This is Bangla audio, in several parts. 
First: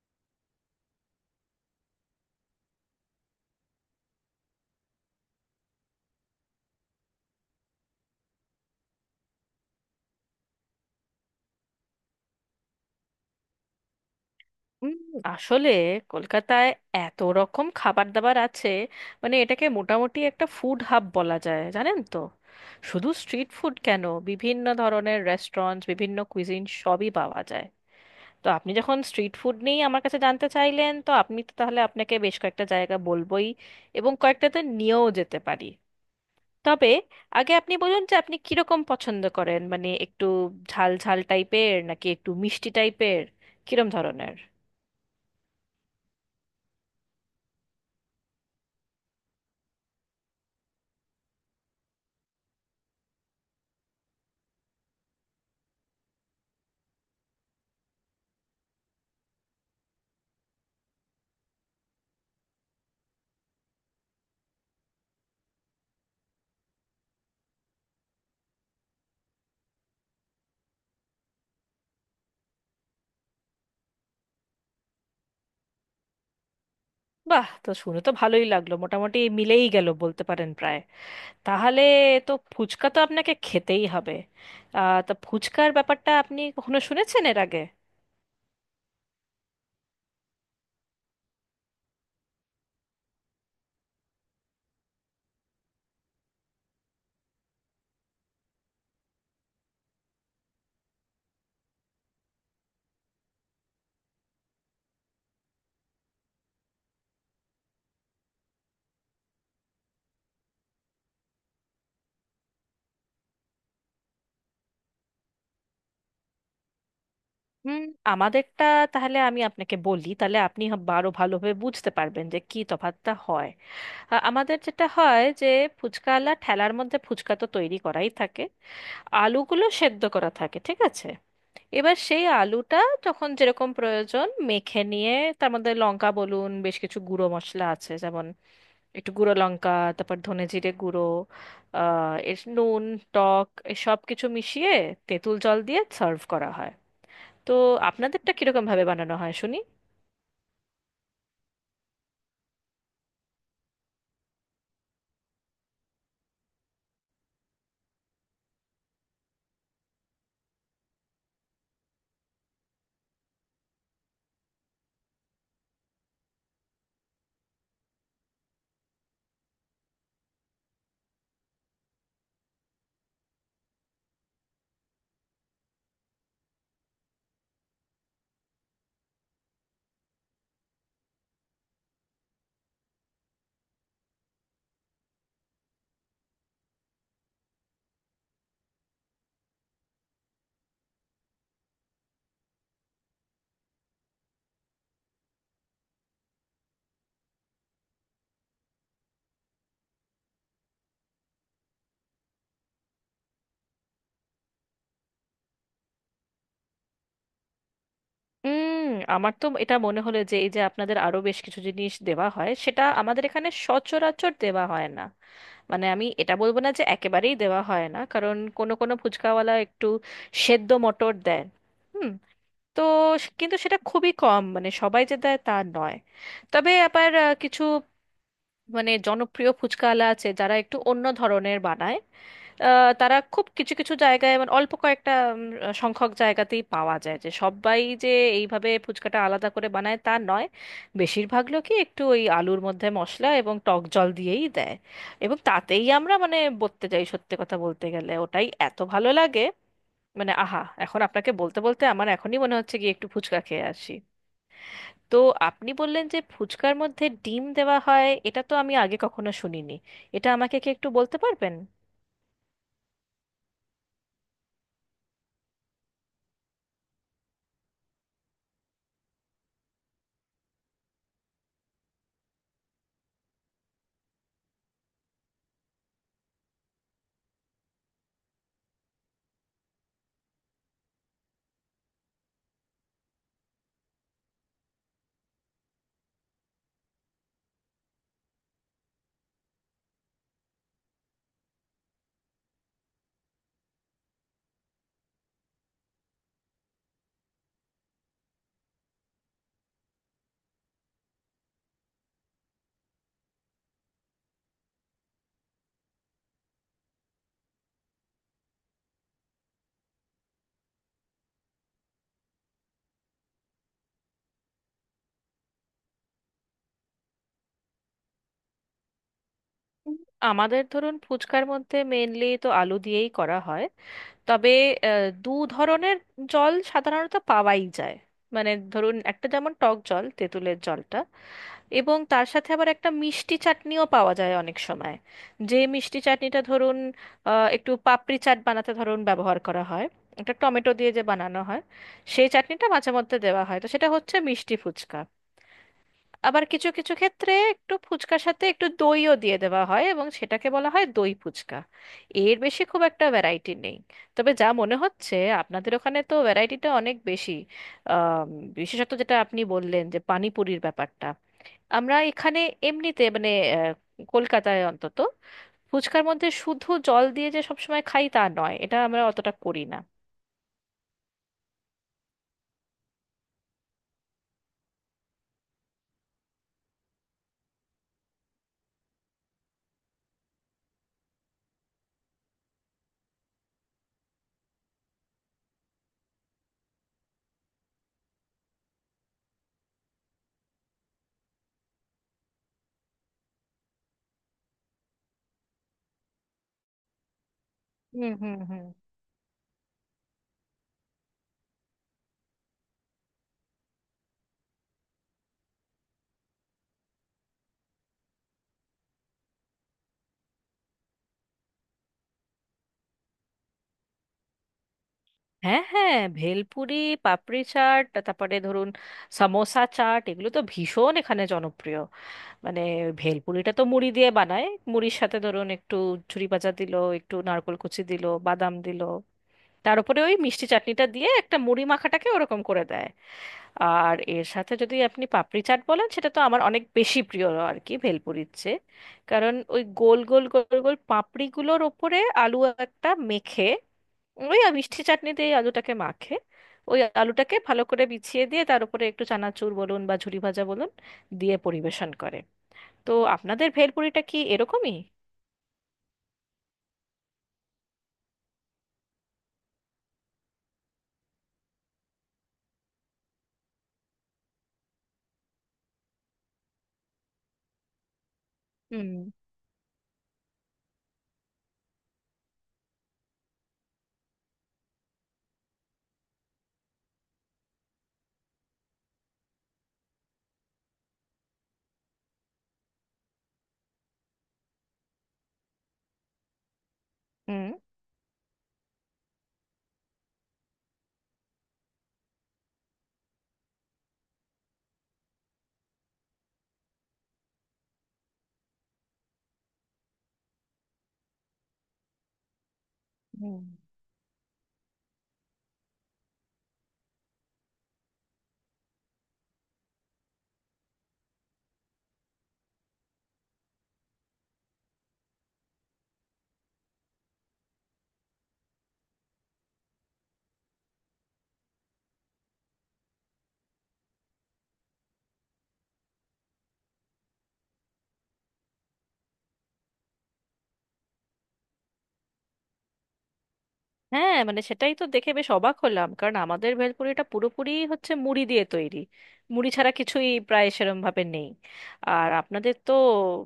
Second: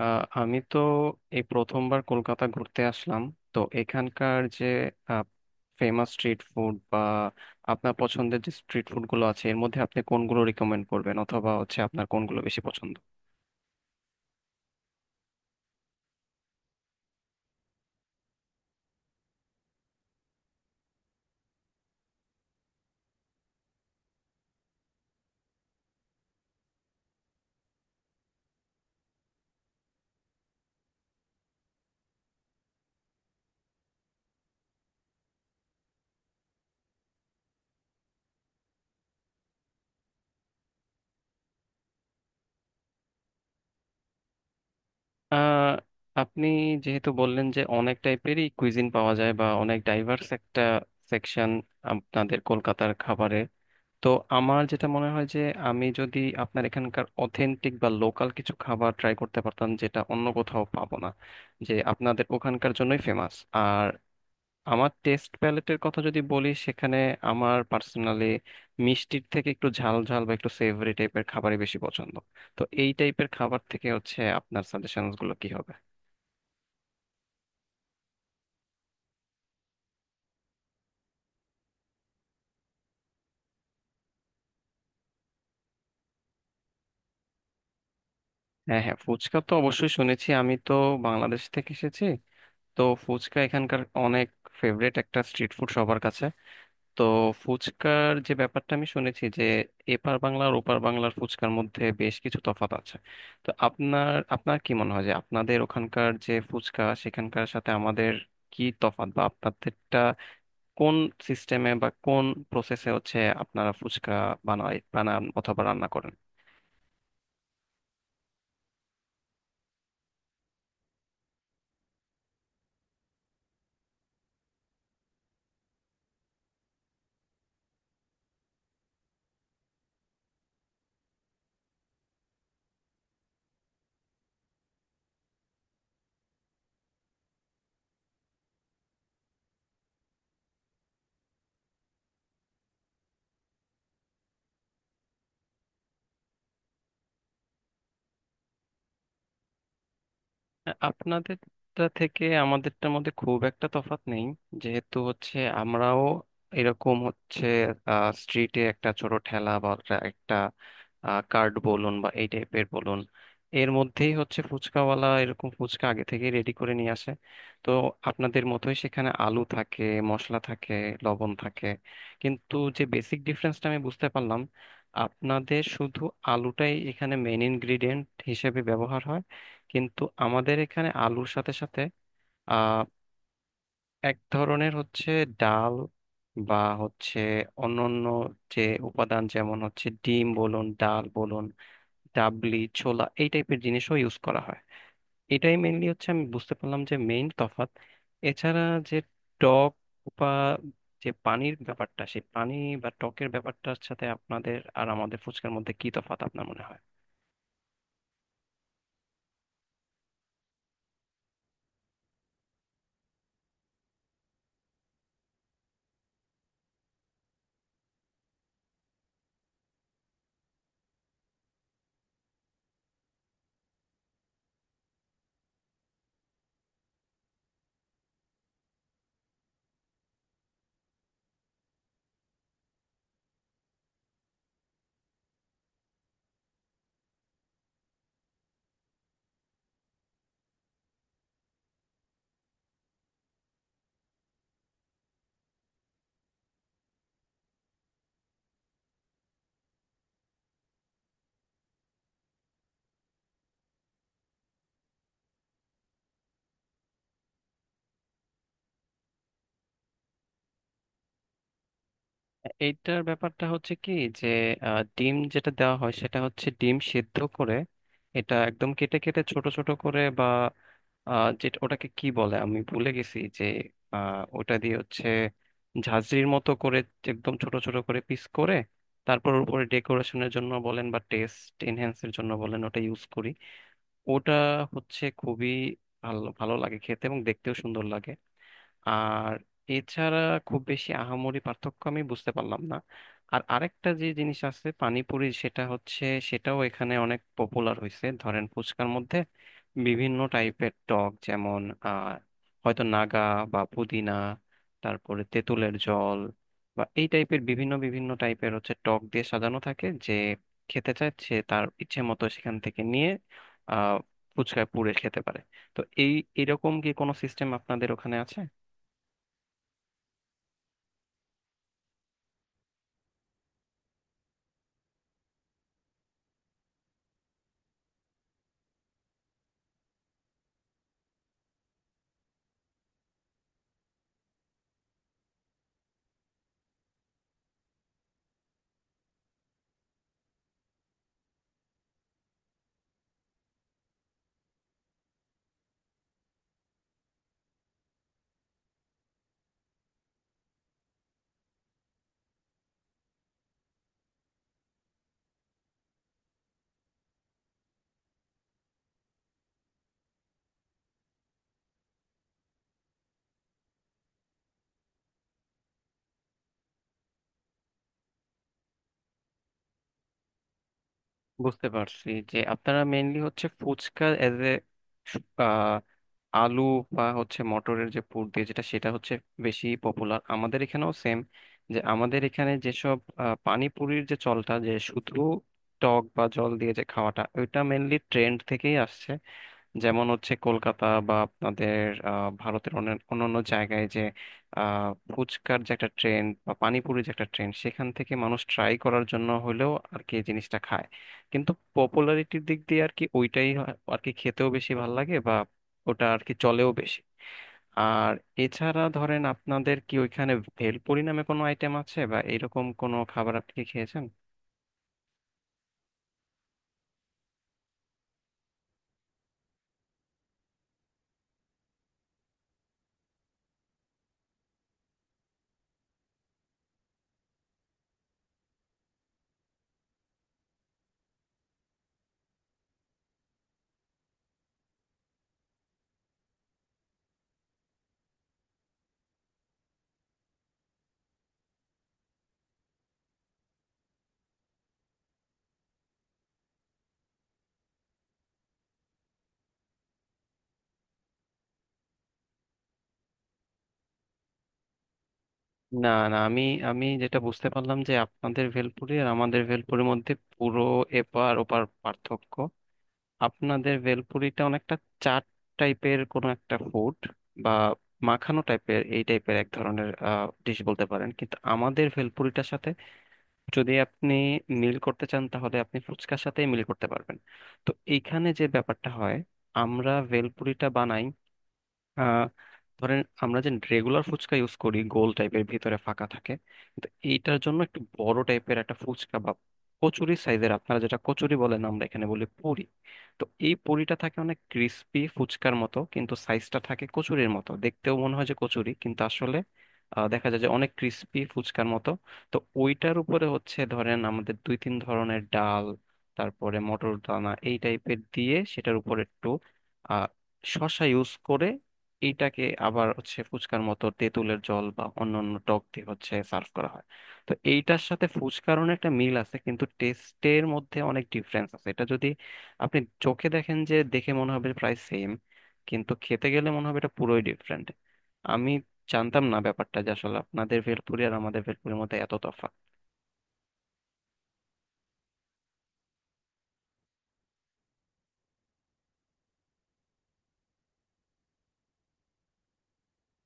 আমি তো এই প্রথমবার কলকাতা ঘুরতে আসলাম। তো এখানকার যে ফেমাস স্ট্রিট ফুড বা আপনার পছন্দের যে স্ট্রিট ফুড গুলো আছে এর মধ্যে আপনি কোনগুলো রিকমেন্ড করবেন অথবা হচ্ছে আপনার কোনগুলো বেশি পছন্দ? উম, আসলে কলকাতায় এত রকম খাবার দাবার আছে, মানে এটাকে মোটামুটি একটা ফুড হাব বলা যায়, জানেন তো। শুধু স্ট্রিট ফুড কেন, বিভিন্ন ধরনের রেস্টুরেন্টস, বিভিন্ন কুইজিন সবই পাওয়া যায়। তো আপনি যখন স্ট্রিট ফুড নিয়ে আমার কাছে জানতে চাইলেন, তো আপনি তো তাহলে আপনাকে বেশ কয়েকটা জায়গা বলবোই, এবং কয়েকটাতে নিয়েও যেতে পারি। তবে আগে আপনি বলুন যে আপনি কিরকম পছন্দ করেন, মানে একটু ঝাল ঝাল টাইপের, নাকি একটু মিষ্টি টাইপের, কিরম ধরনের। আহ, আপনি যেহেতু বললেন যে অনেক টাইপেরই কুইজিন পাওয়া যায় বা অনেক ডাইভার্স একটা সেকশন আপনাদের কলকাতার খাবারের, তো আমার যেটা মনে হয় যে আমি যদি আপনার এখানকার অথেন্টিক বা লোকাল কিছু খাবার ট্রাই করতে পারতাম যেটা অন্য কোথাও পাবো না, যে আপনাদের ওখানকার জন্যই ফেমাস। আর আমার টেস্ট প্যালেটের কথা যদি বলি সেখানে আমার পার্সোনালি মিষ্টির থেকে একটু ঝাল ঝাল বা একটু সেভরি টাইপের খাবারই বেশি পছন্দ। তো এই টাইপের খাবার থেকে হচ্ছে আপনার সাজেশনস গুলো কি হবে? বাহ, তো শুনে তো ভালোই লাগলো, মোটামুটি মিলেই গেল বলতে পারেন প্রায়। তাহলে তো ফুচকা তো আপনাকে খেতেই হবে। আহ, তা ফুচকার ব্যাপারটা আপনি কখনো শুনেছেন এর আগে? হ্যাঁ হ্যাঁ, ফুচকা তো অবশ্যই শুনেছি, আমি তো বাংলাদেশ থেকে এসেছি। তো ফুচকা এখানকার অনেক ফেভারিট একটা স্ট্রিট ফুড সবার কাছে। তো ফুচকার যে ব্যাপারটা আমি শুনেছি যে এপার বাংলার ওপার বাংলার ফুচকার মধ্যে বেশ কিছু তফাৎ আছে। তো আপনার আপনার কি মনে হয় যে আপনাদের ওখানকার যে ফুচকা সেখানকার সাথে আমাদের কি তফাৎ, বা আপনাদেরটা কোন সিস্টেমে বা কোন প্রসেসে হচ্ছে আপনারা ফুচকা বানান অথবা রান্না করেন? হুম, আমাদেরটা, তাহলে আমি আপনাকে বলি, তাহলে আপনি আরো ভালোভাবে বুঝতে পারবেন যে কি তফাৎটা হয়। আমাদের যেটা হয় যে ফুচকাওয়ালা ঠেলার মধ্যে ফুচকা তো তৈরি করাই থাকে, আলুগুলো সেদ্ধ করা থাকে, ঠিক আছে। এবার সেই আলুটা যখন যেরকম প্রয়োজন মেখে নিয়ে, তার মধ্যে লঙ্কা বলুন, বেশ কিছু গুঁড়ো মশলা আছে যেমন একটু গুঁড়ো লঙ্কা, তারপর ধনে জিরে গুঁড়ো, আহ এর নুন, টক, সব কিছু মিশিয়ে তেঁতুল জল দিয়ে সার্ভ করা হয়। তো আপনাদেরটা কিরকম ভাবে বানানো হয় শুনি। আপনাদেরটা থেকে আমাদেরটার মধ্যে খুব একটা তফাৎ নেই, যেহেতু হচ্ছে আমরাও এরকম হচ্ছে স্ট্রিটে একটা ছোট ঠেলা বা একটা কার্ড বলুন বা এই টাইপের বলুন, এর মধ্যেই হচ্ছে ফুচকাওয়ালা এরকম ফুচকা আগে থেকে রেডি করে নিয়ে আসে। তো আপনাদের মতোই সেখানে আলু থাকে, মশলা থাকে, লবণ থাকে, কিন্তু যে বেসিক ডিফারেন্সটা আমি বুঝতে পারলাম, আপনাদের শুধু আলুটাই এখানে মেন ইনগ্রিডিয়েন্ট হিসেবে ব্যবহার হয়, কিন্তু আমাদের এখানে আলুর সাথে সাথে আহ এক ধরনের হচ্ছে ডাল বা হচ্ছে অন্যান্য যে উপাদান যেমন হচ্ছে ডিম বলুন ডাল বলুন ডাবলি ছোলা এই টাইপের জিনিসও ইউজ করা হয়। এটাই মেইনলি হচ্ছে আমি বুঝতে পারলাম যে মেইন তফাৎ। এছাড়া যে টক বা যে পানির ব্যাপারটা, সেই পানি বা টকের ব্যাপারটার সাথে আপনাদের আর আমাদের ফুচকার মধ্যে কি তফাৎ আপনার মনে হয়? উম আমার তো এটা মনে হলো যে এই যে আপনাদের আরো বেশ কিছু জিনিস দেওয়া হয় সেটা আমাদের এখানে সচরাচর দেওয়া হয় না। মানে আমি এটা বলবো না যে একেবারেই দেওয়া হয় না, কারণ কোনো কোনো ফুচকাওয়ালা একটু সেদ্ধ মটর দেন। হুম। তো কিন্তু সেটা খুবই কম, মানে সবাই যে দেয় তা নয়। তবে আবার কিছু মানে জনপ্রিয় ফুচকাওয়ালা আছে যারা একটু অন্য ধরনের বানায়। তারা খুব কিছু কিছু জায়গায়, মানে অল্প কয়েকটা উম, সংখ্যক জায়গাতেই পাওয়া যায়, যে সবাই যে এইভাবে ফুচকাটা আলাদা করে বানায় তা নয়। বেশিরভাগ লোকই একটু ওই আলুর মধ্যে মশলা এবং টক জল দিয়েই দেয়, এবং তাতেই আমরা মানে বলতে যাই, সত্যি কথা বলতে গেলে ওটাই এত ভালো লাগে। মানে আহা, এখন আপনাকে বলতে বলতে আমার এখনই মনে হচ্ছে গিয়ে একটু ফুচকা খেয়ে আসি। তো আপনি বললেন যে ফুচকার মধ্যে ডিম দেওয়া হয়, এটা তো আমি আগে কখনো শুনিনি। এটা আমাকে কি একটু বলতে পারবেন? এইটার ব্যাপারটা হচ্ছে কি, যে ডিম যেটা দেওয়া হয় সেটা হচ্ছে ডিম সেদ্ধ করে এটা একদম কেটে কেটে ছোট ছোট করে, বা যেটা ওটাকে কি বলে আমি ভুলে গেছি, যে ওটা দিয়ে হচ্ছে ঝাঁঝরির মতো করে একদম ছোট ছোট করে পিস করে তারপর ওর উপরে ডেকোরেশনের জন্য বলেন বা টেস্ট এনহ্যান্সের জন্য বলেন ওটা ইউজ করি। ওটা হচ্ছে খুবই ভালো, ভালো লাগে খেতে এবং দেখতেও সুন্দর লাগে। আর এছাড়া খুব বেশি আহামরি পার্থক্য আমি বুঝতে পারলাম না। আর আরেকটা যে জিনিস আছে পানিপুরি, সেটা হচ্ছে সেটাও এখানে অনেক পপুলার হয়েছে। ধরেন ফুচকার মধ্যে বিভিন্ন টাইপের টক, যেমন আহ হয়তো নাগা বা পুদিনা, তারপরে তেঁতুলের জল বা এই টাইপের বিভিন্ন বিভিন্ন টাইপের হচ্ছে টক দিয়ে সাজানো থাকে, যে খেতে চায় সে তার ইচ্ছে মতো সেখান থেকে নিয়ে আহ ফুচকায় পুরে খেতে পারে। তো এই এরকম কি কোনো সিস্টেম আপনাদের ওখানে আছে? আমাদের ধরুন ফুচকার মধ্যে মেনলি তো আলু দিয়েই করা হয়। তবে দু ধরনের জল সাধারণত পাওয়াই যায়। মানে ধরুন একটা যেমন টক জল, তেঁতুলের জলটা, এবং তার সাথে আবার একটা মিষ্টি চাটনিও পাওয়া যায় অনেক সময়। যে মিষ্টি চাটনিটা ধরুন একটু পাপড়ি চাট বানাতে ধরুন ব্যবহার করা হয়, একটা টমেটো দিয়ে যে বানানো হয়, সেই চাটনিটা মাঝে মধ্যে দেওয়া হয়, তো সেটা হচ্ছে মিষ্টি ফুচকা। আবার কিছু কিছু ক্ষেত্রে একটু ফুচকার সাথে একটু দইও দিয়ে দেওয়া হয়, এবং সেটাকে বলা হয় দই ফুচকা। এর বেশি খুব একটা ভ্যারাইটি নেই। তবে যা মনে হচ্ছে আপনাদের ওখানে তো ভ্যারাইটিটা অনেক বেশি। আম, বিশেষত যেটা আপনি বললেন যে পানিপুরির ব্যাপারটা, আমরা এখানে এমনিতে মানে আহ, কলকাতায় অন্তত ফুচকার মধ্যে শুধু জল দিয়ে যে সবসময় খাই তা নয়, এটা আমরা অতটা করি না। বুঝতে পারছি যে আপনারা মেইনলি হচ্ছে ফুচকা এজ এ আলু বা হচ্ছে মটরের যে পুর দিয়ে যেটা সেটা হচ্ছে বেশি পপুলার, আমাদের এখানেও সেম। যে আমাদের এখানে যেসব পানিপুরির যে চলটা যে শুধু টক বা জল দিয়ে যে খাওয়াটা ওইটা মেইনলি ট্রেন্ড থেকেই আসছে। যেমন হচ্ছে কলকাতা বা আপনাদের ভারতের অন্যান্য জায়গায় যে ফুচকার যে একটা ট্রেন্ড বা পানিপুরির যে একটা ট্রেন্ড, সেখান থেকে হুম হুম মানুষ হুম। ট্রাই করার জন্য হলেও আর কি এই জিনিসটা খায়। কিন্তু পপুলারিটির দিক দিয়ে আর কি ওইটাই আর কি খেতেও বেশি ভাল লাগে বা ওটা আর কি চলেও বেশি। আর এছাড়া ধরেন আপনাদের কি ওইখানে ভেলপুরি নামে কোনো আইটেম আছে বা এরকম কোনো খাবার আপনি কি খেয়েছেন? হ্যাঁ হ্যাঁ, ভেলপুরি, পাপড়ি চাট, তারপরে ধরুন সামোসা চাট, এগুলো তো ভীষণ এখানে জনপ্রিয়। মানে ভেলপুরিটা তো মুড়ি দিয়ে বানায়। মুড়ির সাথে ধরুন একটু ছুরি ভাজা দিল, একটু নারকোল কুচি দিল, বাদাম দিল, তার উপরে ওই মিষ্টি চাটনিটা দিয়ে একটা মুড়ি মাখাটাকে ওরকম করে দেয়। আর এর সাথে যদি আপনি পাপড়ি চাট বলেন, সেটা তো আমার অনেক বেশি প্রিয় আর কি ভেলপুরির চেয়ে। কারণ ওই গোল গোল গোল গোল পাপড়িগুলোর ওপরে আলু একটা মেখে, ওই মিষ্টি চাটনিতে এই আলুটাকে মাখে, ওই আলুটাকে ভালো করে বিছিয়ে দিয়ে তার উপরে একটু চানাচুর বলুন বা ঝুরি ভাজা বলুন দিয়ে পরিবেশন করে। তো আপনাদের ভেলপুরিটা কি এরকমই? না না, আমি আমি যেটা বুঝতে পারলাম যে আপনাদের ভেলপুরি আর আমাদের ভেলপুরির মধ্যে পুরো এপার ওপার পার্থক্য। আপনাদের ভেলপুরিটা অনেকটা চাট টাইপের কোনো একটা ফুড, বা মাখানো টাইপের হুম এই টাইপের এক ধরনের ডিশ বলতে পারেন, কিন্তু আমাদের ভেলপুরিটার সাথে যদি আপনি মিল করতে চান তাহলে আপনি ফুচকার সাথেই মিল করতে পারবেন। তো এইখানে যে ব্যাপারটা হয়, আমরা ভেলপুরিটা বানাই, ধরেন আমরা যে রেগুলার ফুচকা ইউজ করি গোল টাইপের ভিতরে ফাঁকা থাকে, কিন্তু এইটার হুম জন্য একটু বড় টাইপের একটা ফুচকা বা কচুরি সাইজের, আপনারা যেটা কচুরি বলেন আমরা এখানে বলি পুরি। তো এই পুরিটা থাকে অনেক ক্রিস্পি ফুচকার মতো কিন্তু সাইজটা থাকে কচুরির মতো, দেখতেও মনে হয় যে কচুরি কিন্তু আসলে দেখা যায় যে অনেক ক্রিস্পি ফুচকার মতো। তো ওইটার উপরে হুম। হচ্ছে ধরেন আমাদের দুই তিন ধরনের ডাল, তারপরে মটর দানা এই টাইপের দিয়ে সেটার উপর একটু আহ, শসা ইউজ করে, এইটাকে আবার হচ্ছে ফুচকার মতো তেঁতুলের জল বা অন্যান্য টক দিয়ে হচ্ছে সার্ভ করা হয়। তো এইটার সাথে ফুচকার অনেক একটা মিল আছে কিন্তু টেস্টের মধ্যে অনেক ডিফারেন্স আছে। এটা যদি আপনি চোখে দেখেন যে দেখে মনে হবে প্রায় সেম, কিন্তু খেতে গেলে মনে হবে এটা পুরোই ডিফারেন্ট। আমি জানতাম না ব্যাপারটা যে আসলে আপনাদের ভেলপুরি আর আমাদের ভেলপুরির মধ্যে এত তফাৎ। হ্যাঁ মানে সেটাই তো দেখে বেশ অবাক হলাম, কারণ আমাদের ভেলপুরিটা পুরোপুরি হচ্ছে মুড়ি দিয়ে তৈরি, মুড়ি ছাড়া কিছুই প্রায় সেরম ভাবে নেই। আর আপনাদের তো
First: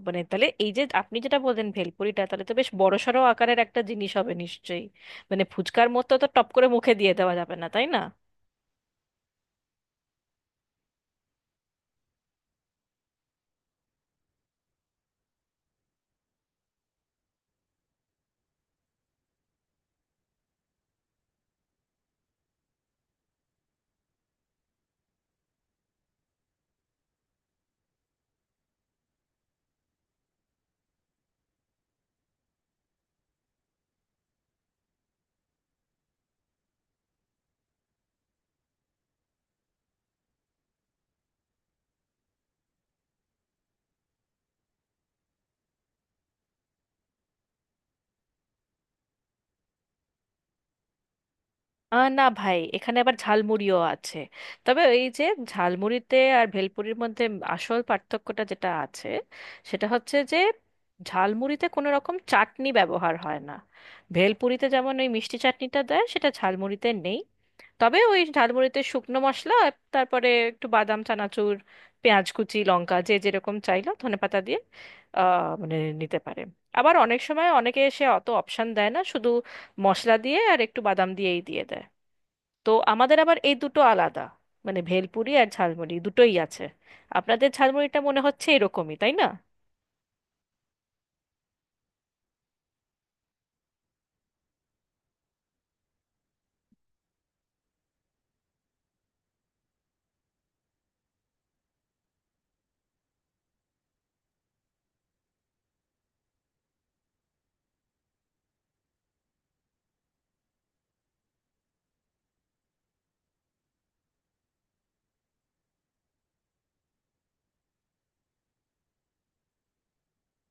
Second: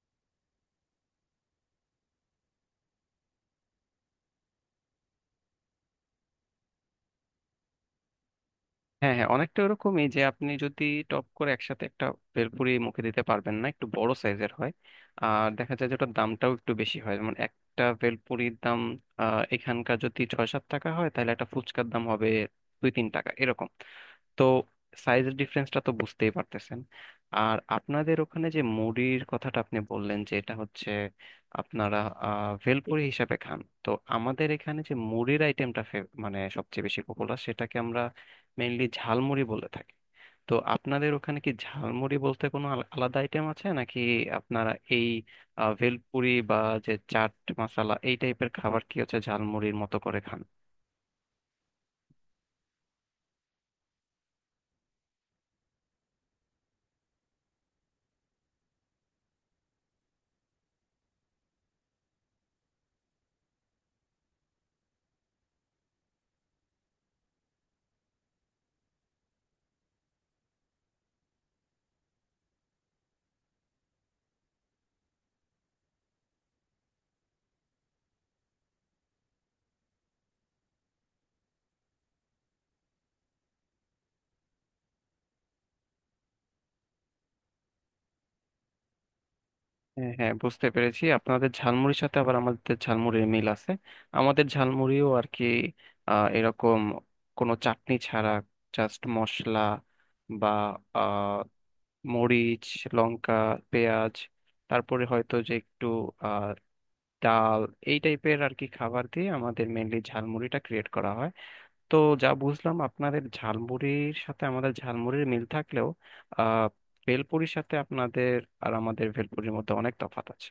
মানে, তাহলে এই যে আপনি যেটা বললেন ভেলপুরিটা, তাহলে তো বেশ বড়সড় আকারের একটা জিনিস হবে নিশ্চয়ই। মানে ফুচকার মতো তো টপ করে মুখে দিয়ে দেওয়া যাবে না, তাই না? হ্যাঁ হ্যাঁ, অনেকটা ওরকমই, যে আপনি যদি টপ করে একসাথে একটা ভেলপুরি মুখে দিতে পারবেন না, একটু বড় সাইজের হয়। আর দেখা যায় যে ওটার দামটাও একটু বেশি হয়, যেমন একটা ভেলপুরির দাম এখানকার যদি 6-7 টাকা হয় তাহলে একটা ফুচকার দাম হবে 2-3 টাকা এরকম। তো সাইজের ডিফারেন্সটা তো বুঝতেই পারতেছেন। আর আপনাদের ওখানে যে মুড়ির কথাটা আপনি বললেন যে এটা হচ্ছে আপনারা ভেলপুরি হিসাবে খান, তো আমাদের এখানে যে মুড়ির আইটেমটা মানে সবচেয়ে বেশি পপুলার সেটাকে আমরা মেইনলি ঝালমুড়ি বলে থাকি। তো আপনাদের ওখানে কি ঝালমুড়ি বলতে কোনো আলাদা আইটেম আছে নাকি আপনারা এই ভেলপুরি বা যে চাট মশলা এই টাইপের খাবার কি হচ্ছে ঝালমুড়ির মতো করে খান? আহ না ভাই, এখানে আবার ঝালমুড়িও আছে। তবে এই যে ঝালমুড়িতে আর ভেলপুরির মধ্যে আসল পার্থক্যটা যেটা আছে সেটা হচ্ছে যে ঝালমুড়িতে কোনো রকম চাটনি ব্যবহার হয় না। ভেলপুরিতে যেমন ওই মিষ্টি চাটনিটা দেয়, সেটা ঝালমুড়িতে নেই। তবে ওই ঝালমুড়িতে শুকনো মশলা আর তারপরে একটু বাদাম চানাচুর, পেঁয়াজ কুচি, লঙ্কা যে যেরকম চাইলো, ধনেপাতা দিয়ে আহ মানে নিতে পারে। আবার অনেক সময় অনেকে এসে অত অপশন দেয় না, শুধু মশলা দিয়ে আর একটু বাদাম দিয়েই দিয়ে দেয়। তো আমাদের আবার এই দুটো আলাদা, মানে ভেলপুরি আর ঝালমুড়ি দুটোই আছে। আপনাদের ঝালমুড়িটা মনে হচ্ছে এরকমই তাই না? হ্যাঁ হ্যাঁ, বুঝতে পেরেছি আপনাদের ঝালমুড়ির সাথে আবার আমাদের ঝালমুড়ির মিল আছে। আমাদের ঝালমুড়িও আর কি এরকম কোনো চাটনি ছাড়া জাস্ট মশলা বা আহ, মরিচ, লঙ্কা, পেঁয়াজ, তারপরে হয়তো যে একটু আহ, ডাল, এই টাইপের আর কি খাবার দিয়ে আমাদের মেনলি ঝালমুড়িটা ক্রিয়েট করা হয়। তো যা বুঝলাম আপনাদের ঝালমুড়ির সাথে আমাদের ঝালমুড়ির মিল থাকলেও আহ, ভেলপুরির সাথে আপনাদের আর আমাদের ভেলপুরির মধ্যে অনেক তফাৎ আছে।